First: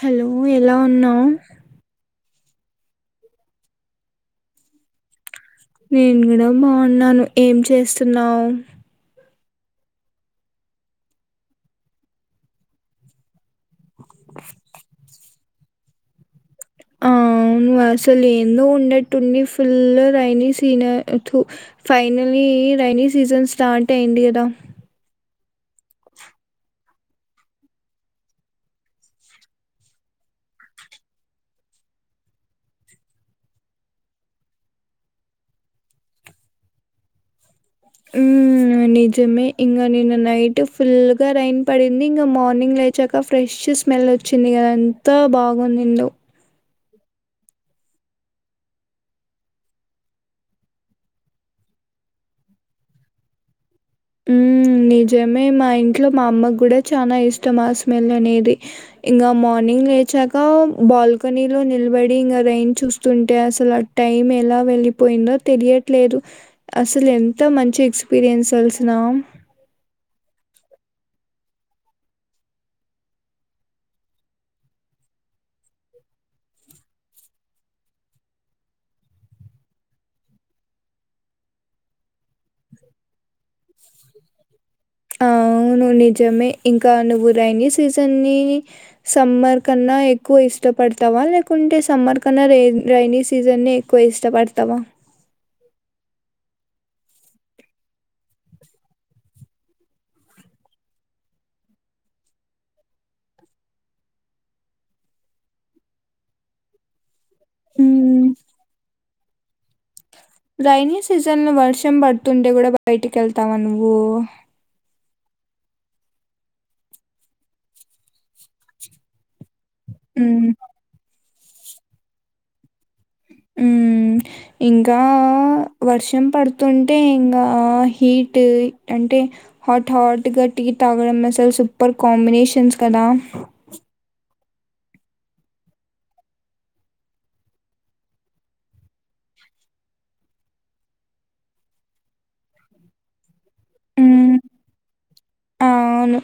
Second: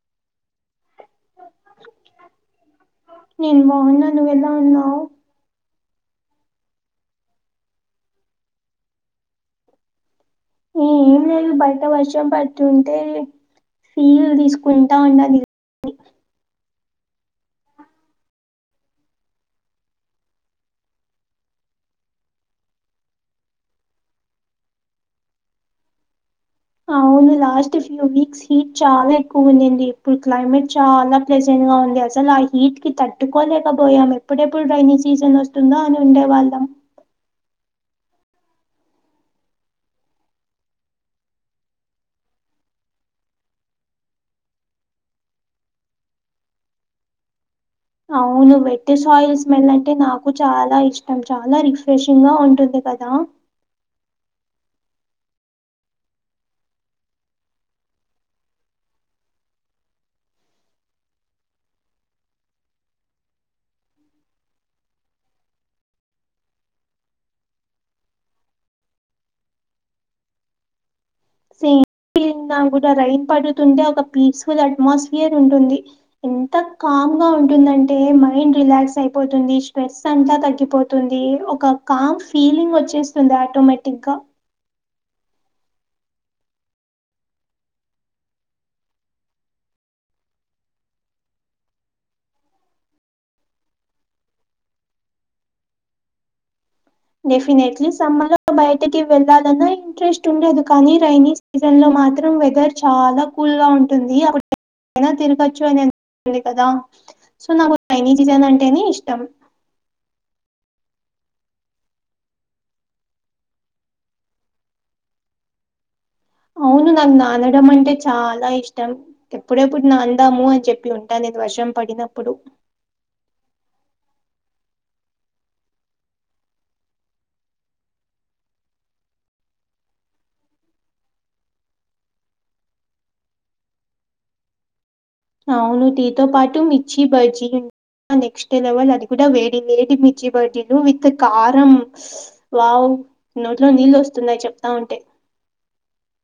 Hello, ఎలా ఉన్నావు? నేను బాగున్నా, నువ్వు ఎలా ఉన్నావ్? నేను కూడా బాగున్నాను, ఏం చేస్తున్నావు? ఉమ్ ఏంలేదు, బయట వర్షం పడుతుంటే, రీల్ తీసుకుంటా ఉన్నదిగ హు అసలు ఏందో ఉన్నట్టుండి పుల్ రైనీ సీన్ థూ ఫైనల్లీ, రైనీ సీజన్ స్టార్ట్ అయింది కదా. అవును లాస్ట్ ఫ్యూ వీక్స్ హీట్ చాలా ఎక్కువ ఉండింది, ఇప్పుడు క్లైమేట్ చాలా ప్లెజెంట్ గా ఉంది. అసలు ఆ హీట్ కి తట్టుకోలేకపోయాం, ఎప్పుడెప్పుడు రైనీ సీజన్ వస్త్ తుందా అని ఉండేవాళ్ళం. మ్మ్ నిజమే ఇంక నిన్న నైట్ ఫుల్ గా రైన్ పడింది ఇంకా మార్నింగ్ లైక్ చక్కా ఫ్రెష్ స్మెల్ వచ్చింది కదా, ఎంత బాగుండిందో అవును వెట్ సాయిల్ స్మెల్ అంటే నాకు చాలా ఇష్టం, చాలా రిఫ్రెషింగ్ గా ఉంటుంది కదా. ఊ నిజమే మా ఇంట్లో మా అమ్మకి కూడా చానా ఇష్టం ఆ స్మెల్ అనేది ఇంకా మార్నింగ్ లేచాక బాల్కనీలో నిలబడి ఇంకా రైన్ చూస్తుంటే అసలు అ టైమ్ ఎలా వెళ్ళిపోయిందో తెలియట్లేదు. అసలు ఎంత మంచి ఎక్స్పీరియన్స్ అల్స ఇన్నామ్ సేమ్ ఫేలింగ్ నాక్కూడా, రైన్ పడుతుంటే ఒక పీస్ఫుల్ అట్మాస్ఫియర్ ఉంటుంది. ఎంత కామ్ గా ఉంటుందంటే, మైండ్ రిలాక్స్ అయిపోతుంది, స్ట్రెస్ అంతా తగ్గిపోత్ తుంది, ఒక కామ్ ఫీలింగ్ వచ్చేస్తుంది ఆటోమేటిక్ గా. అవును నిజమే, ఇంకా నువ్వు రైైనీ సీజన్ని సమ్మర్ కన్నా ఎక్కువ ఇష్టపడతావా లేకుంటే సమ్మర్ కన్నా రై రైైనీ సీజన్నే క్కువ ఇష్టపడతావా? డెఫినెట్లీ సమ్మర్లో బయటకి వెళ్ళాలన్నా ఇంట్రెస్ట్ ఉండదు కానీ రైనీ సీజన్ లో మాత్రం వెదర్ చాలా కూల్ గా ఉంటుంది అప్ అయినా తిరగచ్చు అని [inaudible] కదా సో నాకు రైనీ హ్మ్. సీజెన్ అంటేనే ఇష్టం. రైనీ సీజన్ లో వర్షం పడుతుంటే కూడా బయటికి వెళ్తావా నువ్వు? అవును నన్ను అనడం అంటే చాలా ఇష్టం ఎప్పుడెప్పుడు అందాము హ్మ్. అని చెప్పి ఉ కానీ వర్షం పడినప్పుడు. మ్ ఇంకా వర్షం పడుతుంటే, ఇంకా హీట్ అంటే హాట్ హాట్గా టీ తాగడం, అసలు సూపర్ కాంబినేషన్స్ కదా అవును టీ తో పాటు మిర్చి బజ్జి. నెక్స్ట్ లెవెల్ అది కూడా వేడి లేడి మిర్చి బజ్జీలు విత్ కారం. వావ్ నోట్లో నీళ్ళు వస్తున్నాయ్ చెప్తా ఉంటే. ఆ అవును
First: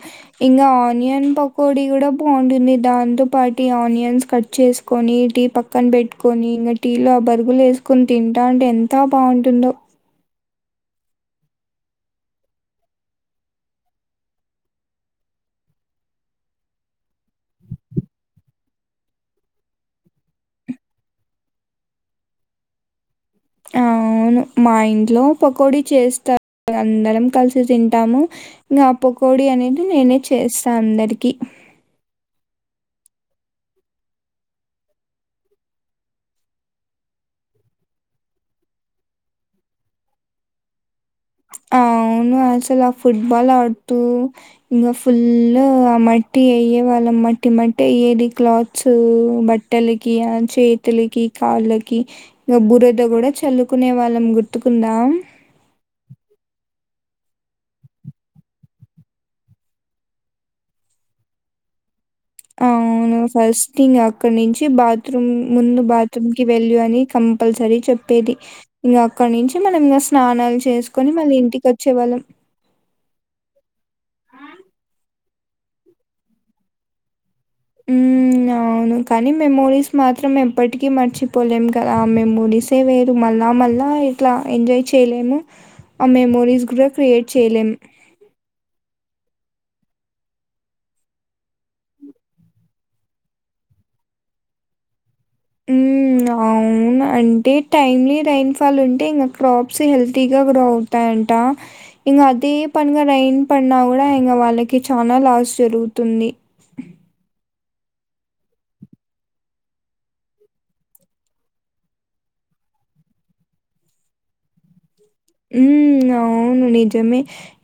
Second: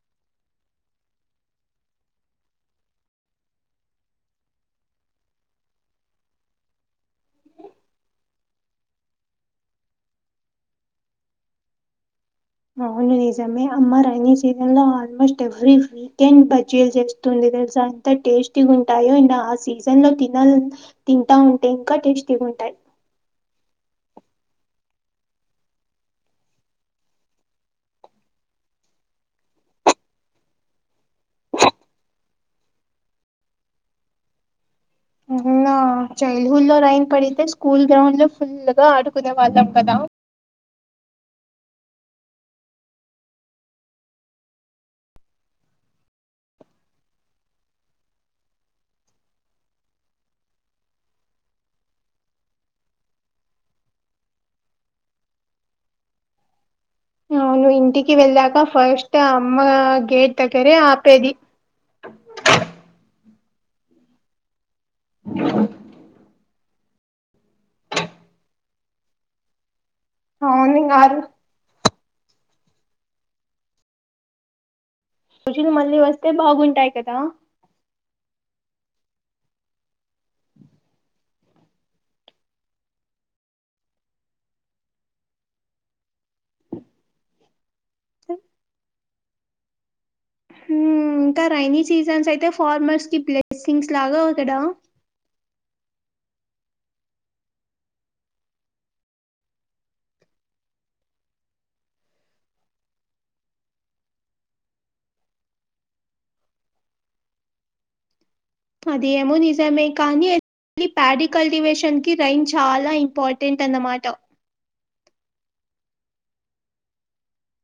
ఇంకా ఆనియన్ పకోడి కూడా బాగుంటుంది. దాంతో పాటు ఆనియన్స్ కట్ చేసు కొని టీ పక్కన పెట్టుకొని, టీలో ఆ బజ్జీలు వేసుకొని తింటా ఉంటే ఎంతా బాగుంటుందో? అవును నిజమే అమ్మ రైనీ సీజన్ లో ఆల్మోస్ట్ ఎవ్రీ వీకెండ్ బజ్జీలు చేస్తుంది అంత టేస్టీగా ఉంటాయో ఇంక ఆ సీజన్ లో తినాలనిపిస్తుంది. తింటా ఉంటే ఇంకా టేస్టీగా ఉంటాయి. అవును మా ఇంట్లో పకోడి చేస్తారు అందరం కలిసి తింటాము. ఇంగ పకోడి అనేది నేనే చేసా అందరికీ. అవునా చైల్డ్ హుడ్ లో రైన్ పడితే స్కూల్ గ్రౌండ్ లో ఫుల్ గా ఆడుకునే వాళ్ళం కదా? అవును అసలా ఫుట్బాల్ ఆడుతూ ఇంగా ఫుల్ ఆ మట్టి అయ్యే వాళ్ళం మట్టి మట్టి అయ్యేది క్లాత్స్ బట్ట లకి, చేతులకి కాళ్ళకి. ఇంగ బురద కూడా చల్లుకునే వాళ్ళం గుర్తుకుందా? అవును ఇంటికి వెళ్ళక ఫస్ట్ అమ్మ గేట్ దగ్గరే ఆపేది. అవును ఫస్ట్ ఇంగ అక్కడ నుంచి బాత్రూమ్ ముందు బాత్రూమ్ కి వెళ్ళు అని కంపల్సరీ చెప్పేది. ఇంగ అక్కడ నుంచి మనం ఇంగ స్నానాలు అవును ఇంగ ఆ చేసుకొని మళ్ళి ఇంటికి వచ్చేవాళ్ళం ఆ రోజులు మళ్ళీ వస్తే బాగుంటాయి కదా? మ్ అ అవును, కానీ మెమోరీస్ మాత్రం ఎప్పటికీ మర్చిపోలేం గదా ఆ మెమోరీస్ వేరు. మళ్ళా మళ్ళా ఇట్లా ఎంజాయ్ చేయలేము. ఆ మెమోరీస్ కూడా క్రియేట్ చేయలేం. ఇంకా రైైనీ సీజన్స్ అయితే ఫార్మర్స్ కి బ్లెస్సింగ్స్ లాగా కదా? మ్ అవును. మ్ అంటే టైమ్లీ రైయిన్ఫాల్ ఉంటే ఇంకా క్రాప్స్ హెల్తీగా గ్రో అవుతాయంట. ఇంగా అదే పనిగా రైన్ పడినా గూడా, ఇంగా వాళ్ళకి చాలా లాస్ జరుగుతుంది. అది ఎమో నిజమే కానీ ఎ ప్యాడీ కల్టివేషన్ కి రైం చాలా ఇంపార్టెంట్ అన్నమాట. ఉమ్ అవును నిజమే.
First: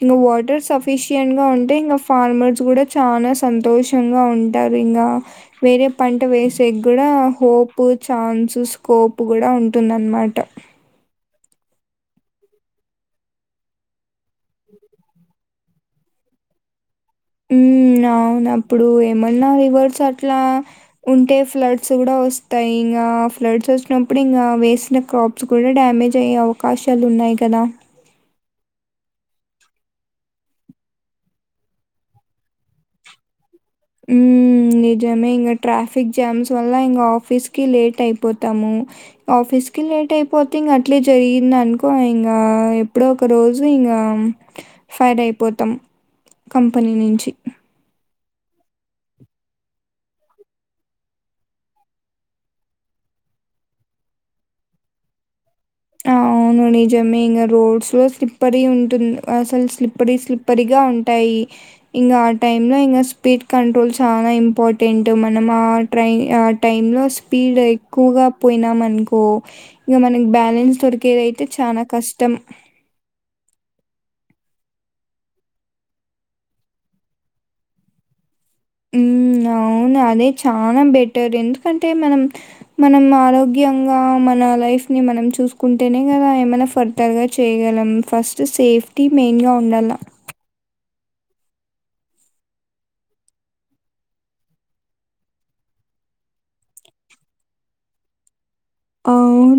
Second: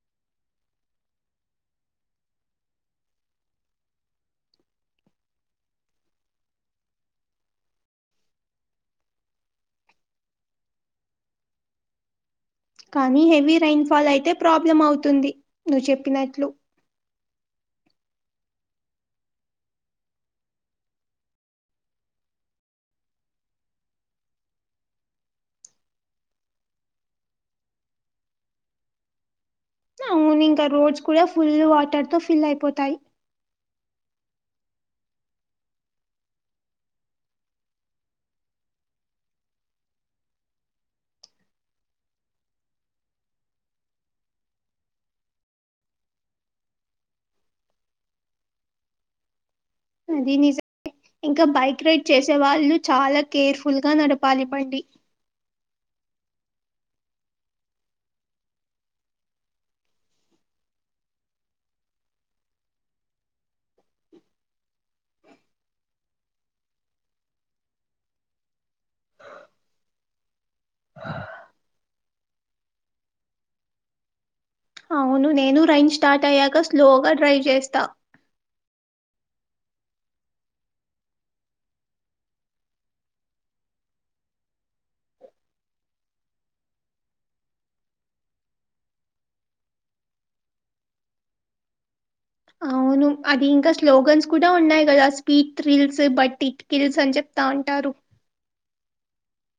నువు వాటర్ సఫిషియయంట్ గా ఉంటే ఇంకా ఫార్మర్స్ కూడా చాలా సంతోషం గా ఉంటారు ఇంగా వేరే పంట వేసే గూడా హోప్ ఛాన్సు స్కోప్ గూడా ఉంటుందన్నమాట. కానీ హెవీ రైన్ ఫాల్ అయితే ప్రాబ్లం అవుతుంది నువ్వు చెప్పినట్లు. ఉమ్ అవును అప్పుడు ఏమన్నా రివర్స్ అట్లా ఉంటే ఫ్లడ్స్ గూడా వస్తాయి. ఇంగా ఫ్లడ్స్ వచ్చినప్పుడు ఇంగా వేసిన క్రాప్ ఫుల్ డ్యామేజ్ అయ్యే అవకాశాలు ఉన్నాయి కదా? అవున్ ఇంకా రోడ్స్ కూడా ఫుల్ వాటర్ తో ఫిల్ అయిపోతాయి ఉ నిజమే ఇంగా ట్రాఫిక్ జామ్స్ వల్ల ఇంగా ఆఫీస్ కి లేట్ అయిపోతాము ఆఫీస్ కి లేట్ అయిపోతే ఇంకా అట్లే జరిగింది అనుకో ఇంకా ఎప్పుడో ఒక్ రోజు ఇంకా ఫైర్ అయిపోతాం కంపెనీ నుంచి అది నిజమే ఇంకా బైక్ రైడ్ చేసే వాళ్ళు చాలా కేర్ఫుల్ గా నడపాలి బండి అవు నిజమే ఇంగ రోడ్స్ లో స్లిప్పరీ ఉంటుంది అసలు స్లిప్పరీ స్లిప్పరీగా ఉంటాయి ఇంకా ఆ టైంలో ఇంకా స్పీడ్ కంట్రోల్ చాలా ఇంపార్టెంట్ మనం ఆ ట్రైన్ ఆ టైంలో స్పీడ్ ఎక్కువగా పోయినామనుకో ఇక మనం బాడ్ రూమ్స్ దొరికేవి అయితే చానా కష్టం అవును నేను రైన్ స్టార్ట్ అయ్యాక స్లోగా డ్రైవ్ చేస్తా అవును అదే చానా బెటర్ ఎందుకంటే మనం మనం ఆరోగ్యంగా మన లైఫ్ని మనం చూసుకుంటేనే కదా ఏమైనా ఫర్ రగా చేయగలం ఫస్ట్ సేఫ్టీ మెయిన్గా ఉండాల్ల అవును అవి ఇంకా స్లోగన్స్ కూడా ఉన్నాయి కదా speed thrills but it kills అని చెప్తా అంటారు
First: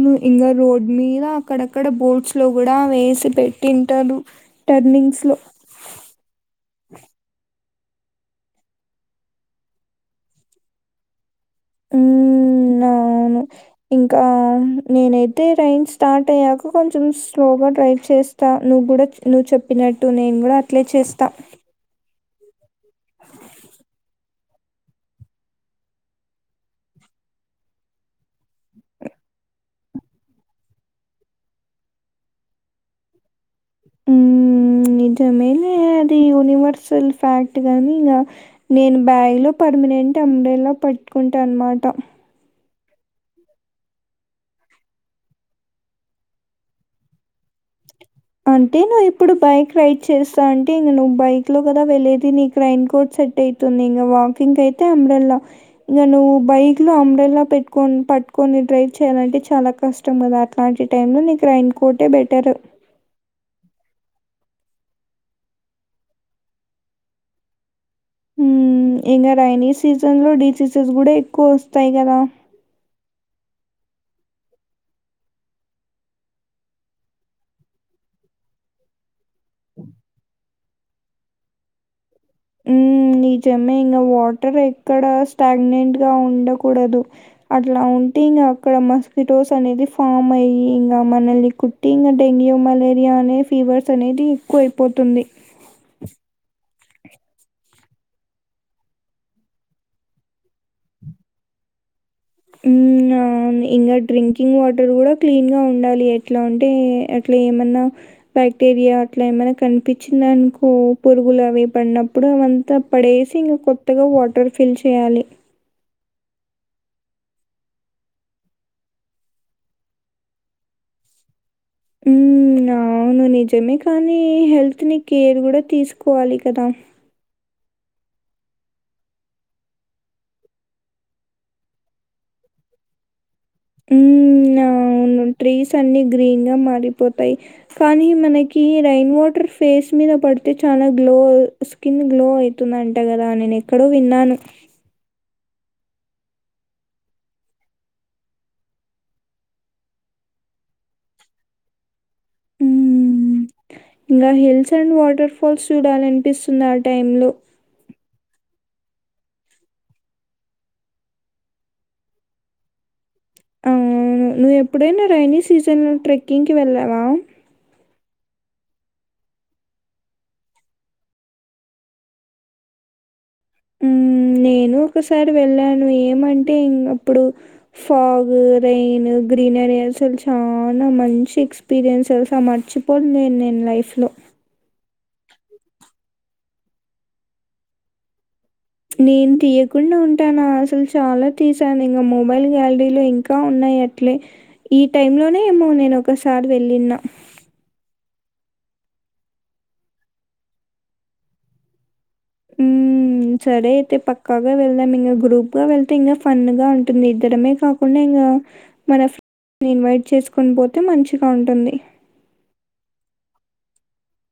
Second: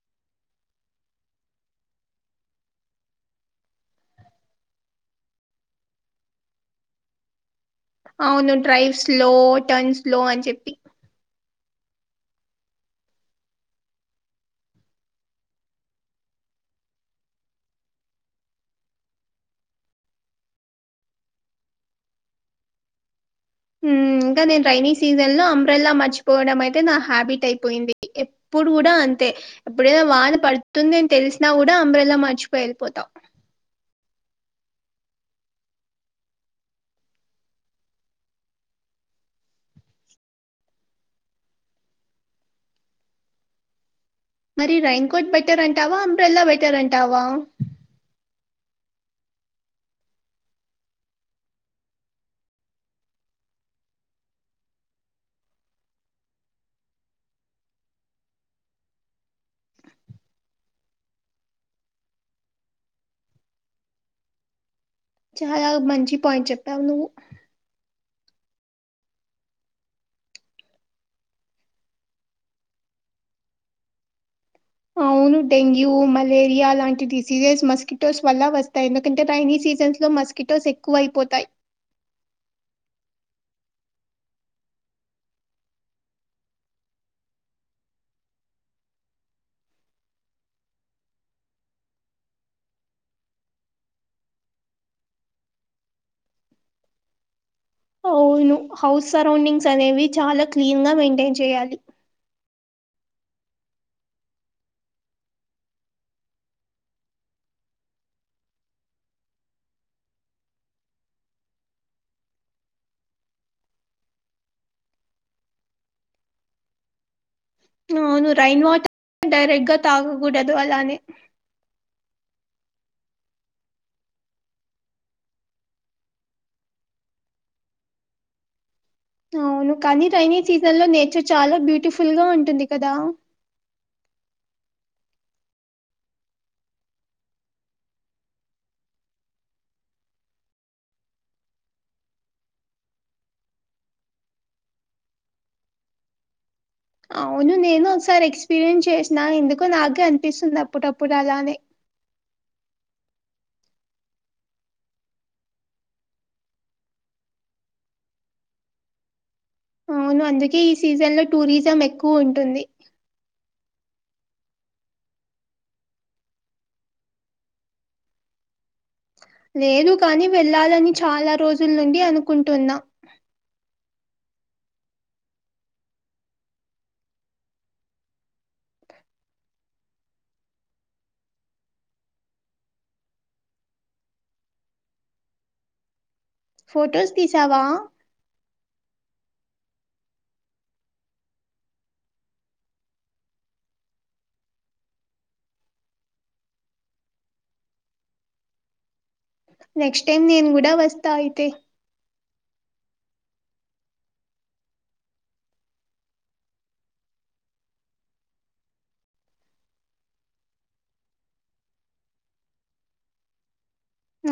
ను ఇంగా రోడ్ మీద అక్కడక్కడ బోర్డ్స్ లో గూడా వేసి పెట్టింటారు టర్నింగ్స్లో అవును డ్రైవ్ స్లో టర్న్ స్లో అని చెప్పి ఉ అవును ఇంకా నేనైతే రైన్స్ స్టార్ట్ అయ్యాక కొంచెం స్లోగా డ్రైవ్ చేస్త తా నువ్వు గూడా నువ్వు చెప్పినట్టు నేను గూడా అట్లే చేస్తా ఉమ్ ఇంకా నేను రైైనీ సీజన్ లో అంబ్రెల్లా మర్చిపోవడం అయితే నా హ్యాబిట్ అయిపోయింది ఏ ఇప్పుడు కూడా అంతే ఎప్పుడైనా వాన పడుతుంది అని తెలిసినా కూడా అంబ్రెలా మర్చిపోయి వెళ్ళిపోతా నిజమేలే అది యూనివర్సల్ ఫ్యాక్ట్ గానీ ఇంగా నేను బ్యాగ్లో పర్మనెంట్ అంబ్రెల్లా పట్టుకుంటా అన్నమాట మరి రైన్కోట్ బెటర్ అంటావా అంబ్రెలా బెటర్ అంటావా. అంటే నువ్వు ఇప్పుడు బైక్ రైడ్ చేస్తా అంటే ఇంక నువ్వు బైక్ లో కదా వెళ్లేేది నీకు రైన్ కోట్ సెట్ అయి ఇంకా వాకింగ్ అయితే అంబ్రెలా ఇంకా నువ్వు బైక్ లో అంబ్రెలా పెట్టుకొని పట్టుకొని డ్రైవ్ చేయాలంటే చాలా కష్టం కష్టమ్ గదా అట్లాంటి టైంలో నీకు రైన్కోటే బెటర్ చాలా మంచి పాయింట్ చెప్పావు నువ్వు ఊ ఇంగా రైని సీజన్ లో డిసీజెస్ కూడా ఎక్కువ వస్తాయి గదా అవును డెంగ్యూ మలేరియా లాంటి డిసీజెస్ మస్కిటోస్ వల్ల వస్తాయి ఎందుకంటే రైైనీ సీజన్స్ లో మస్ కిటోస్ ఎక్కువ అయిపోతాయి ఉ నిజమే ఇంకా వాటర్ ఎక్కడ స్టాగ్నెంట్ గా ఉండకూడదు అట్లా ఉంటే ఇంకా అక్కడ మస్కిటోస్ అనేది ఫామ్ అయి ఇంగా మనల్ని కు ఇంకా డెంగ్యూ మలేరియా అనే ఫీవర్స్ అనేది ఎక్కువ అయిపోతుంది అవును హౌస్ సరౌండింగ్స్ అనేవి చాలా క్లీన్ గా మెయింటైన్ చేయాలి ఊ ఇంకా డ్రింకింగ్ వాటర్ కూడా క్లీన్ గా ఉండాలి ఎట్లా అంటే అట్లా ఏమన్నా బ్యాక్టీరియా అట్లా ఏమైనా కనిపించిందనుకో పురుగులు అవి పడినప్పుడు అవంతా పడేసి ఇంకా కొత్తగా వాటర్ ఫిల్ చేయాలి అవును రైన్ వాటర్ డైరెక్ట్ గా తాగకూడదు అలానే ఉ అవును నిజమే కానీ హెల్త్ ని కేర్ కూడా తీసుకోవాలి. కదా అవును కానీ రైనీ సీజన్ లో నేచర్ చాలా బ్యూటిఫుల్ గా ఉంటుంది. కదా ఉ అవును ట్రీస్ అన్ని గ్రీన్గా మారిపోతాయి కానీ మనకి రైన్ వాటర్ ఫేస్ మీద పడితే చాలా గ్లో స్కిన్ గ్లో అయితుంది. అంట గదా నేను ఎక్కడో విన్నాను అవును నేను ఒకసారి ఎక్స్పీరియన్స్ చేసిన ఎందుకో నాగే అనిపిస్తుంది. అప్పుడప్పుడు అలానే మ్ ఇంకా హిల్స్ అండ్ వాటర్ ఫాల్స్ చూడాలనిపిస్తుంది. ఆ టైమ్ లో అవును అందుకే ఈ సీజన్లో టూరిజం ఎక్కువ ఉంటుంది. అవును నువ్వు ఎప్పుడైనా రైనీ సీజన్లో ట్రెక్కింగ్కి వెళ్ళావా లేదు కాని వెళ్ళాలని చాలా రోజుల నుండి అనుకుంటున్నా ఉమ్ నేను ఒకసారి వెళ్ళాను ఏమంటే ఇంక అప్పుడు ఫాగు రెయిను గ్రీనరీ అసలు చాలా మంచి ఎక్స్ ఎక్స్పీరియన్స్ మర్చిపోను నేను నేను లైఫ్లో ఫోటోస్ తీసావా నేను తీయకుండా ఉంటానా అసలు చాలా తీసాను ఇంకా మొబైల్ గ్యాలరీలో ఇంకా ఉన్నాయి ట్లే ఈ టైమ్ లోనే ఏమో నేను ఒకసారి వెళ్ళిన నెక్స్ట్ టైమ్ నేను కూడా వస్తా అయితే హ్ సరే అయితే పక్కాగా వెళ్దాం ఇంకా గ్రూప్ గా వెళ్తే ఇంగా ఫన్ గా ఉంటుంది. ఇద్దరమే కాకుండా ఇంగా మన ఫ్రెం ఇన్వైట్ చేసుకొని పోతే మంచిగా ఉంటుంది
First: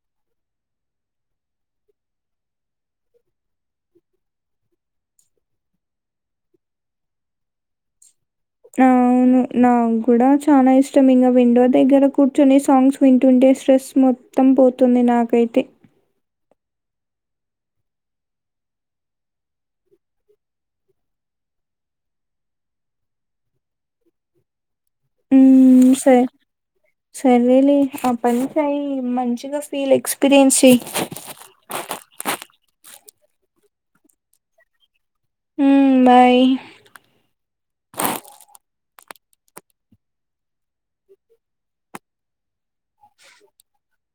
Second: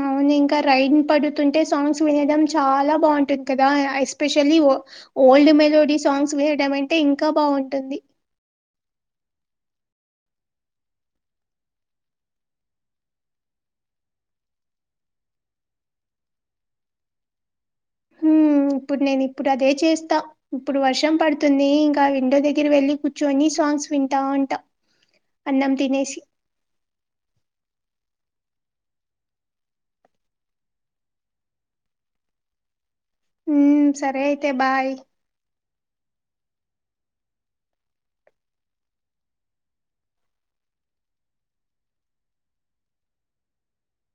అవును ఇంకా రైన్ పడుతుంటే సాంగ్స్ వినడం చాలా బాగుంటుంది. కదా ఎస్పెషల్లీ వో ఓల్డ్ మెలోడీ సాంగ్స్ వినడం అంటే ఇంకా బాగుంటుంది అవును నా కూడా చాలా ఇష్టం ఇంకా విండో దగ్గర కూర్చొని సాంగ్స్ వింటుంటే స్ట్రెస్ మొత్తం పోతుంది. నాకైతే ఊ ఇప్పుడు నేను ఇప్పుడు నేను అదే చేస్తా ఇప్పుడు వర్షం పడుతుంది. ఇంకా విండో దగ్గర వెళ్ళి కూర్చుని సాంగ్స్ వింటా ఉంటా అన్నం ఉమ్ స తినేసి సరే లే ఆ పని చేయి మంచిగా ఫీల్ ఎక్స్పీరియన్స్ చెయ్యి ఉమ్ సరే అయితే బాయ్ ఉమ్ బాయ్ [inaudible]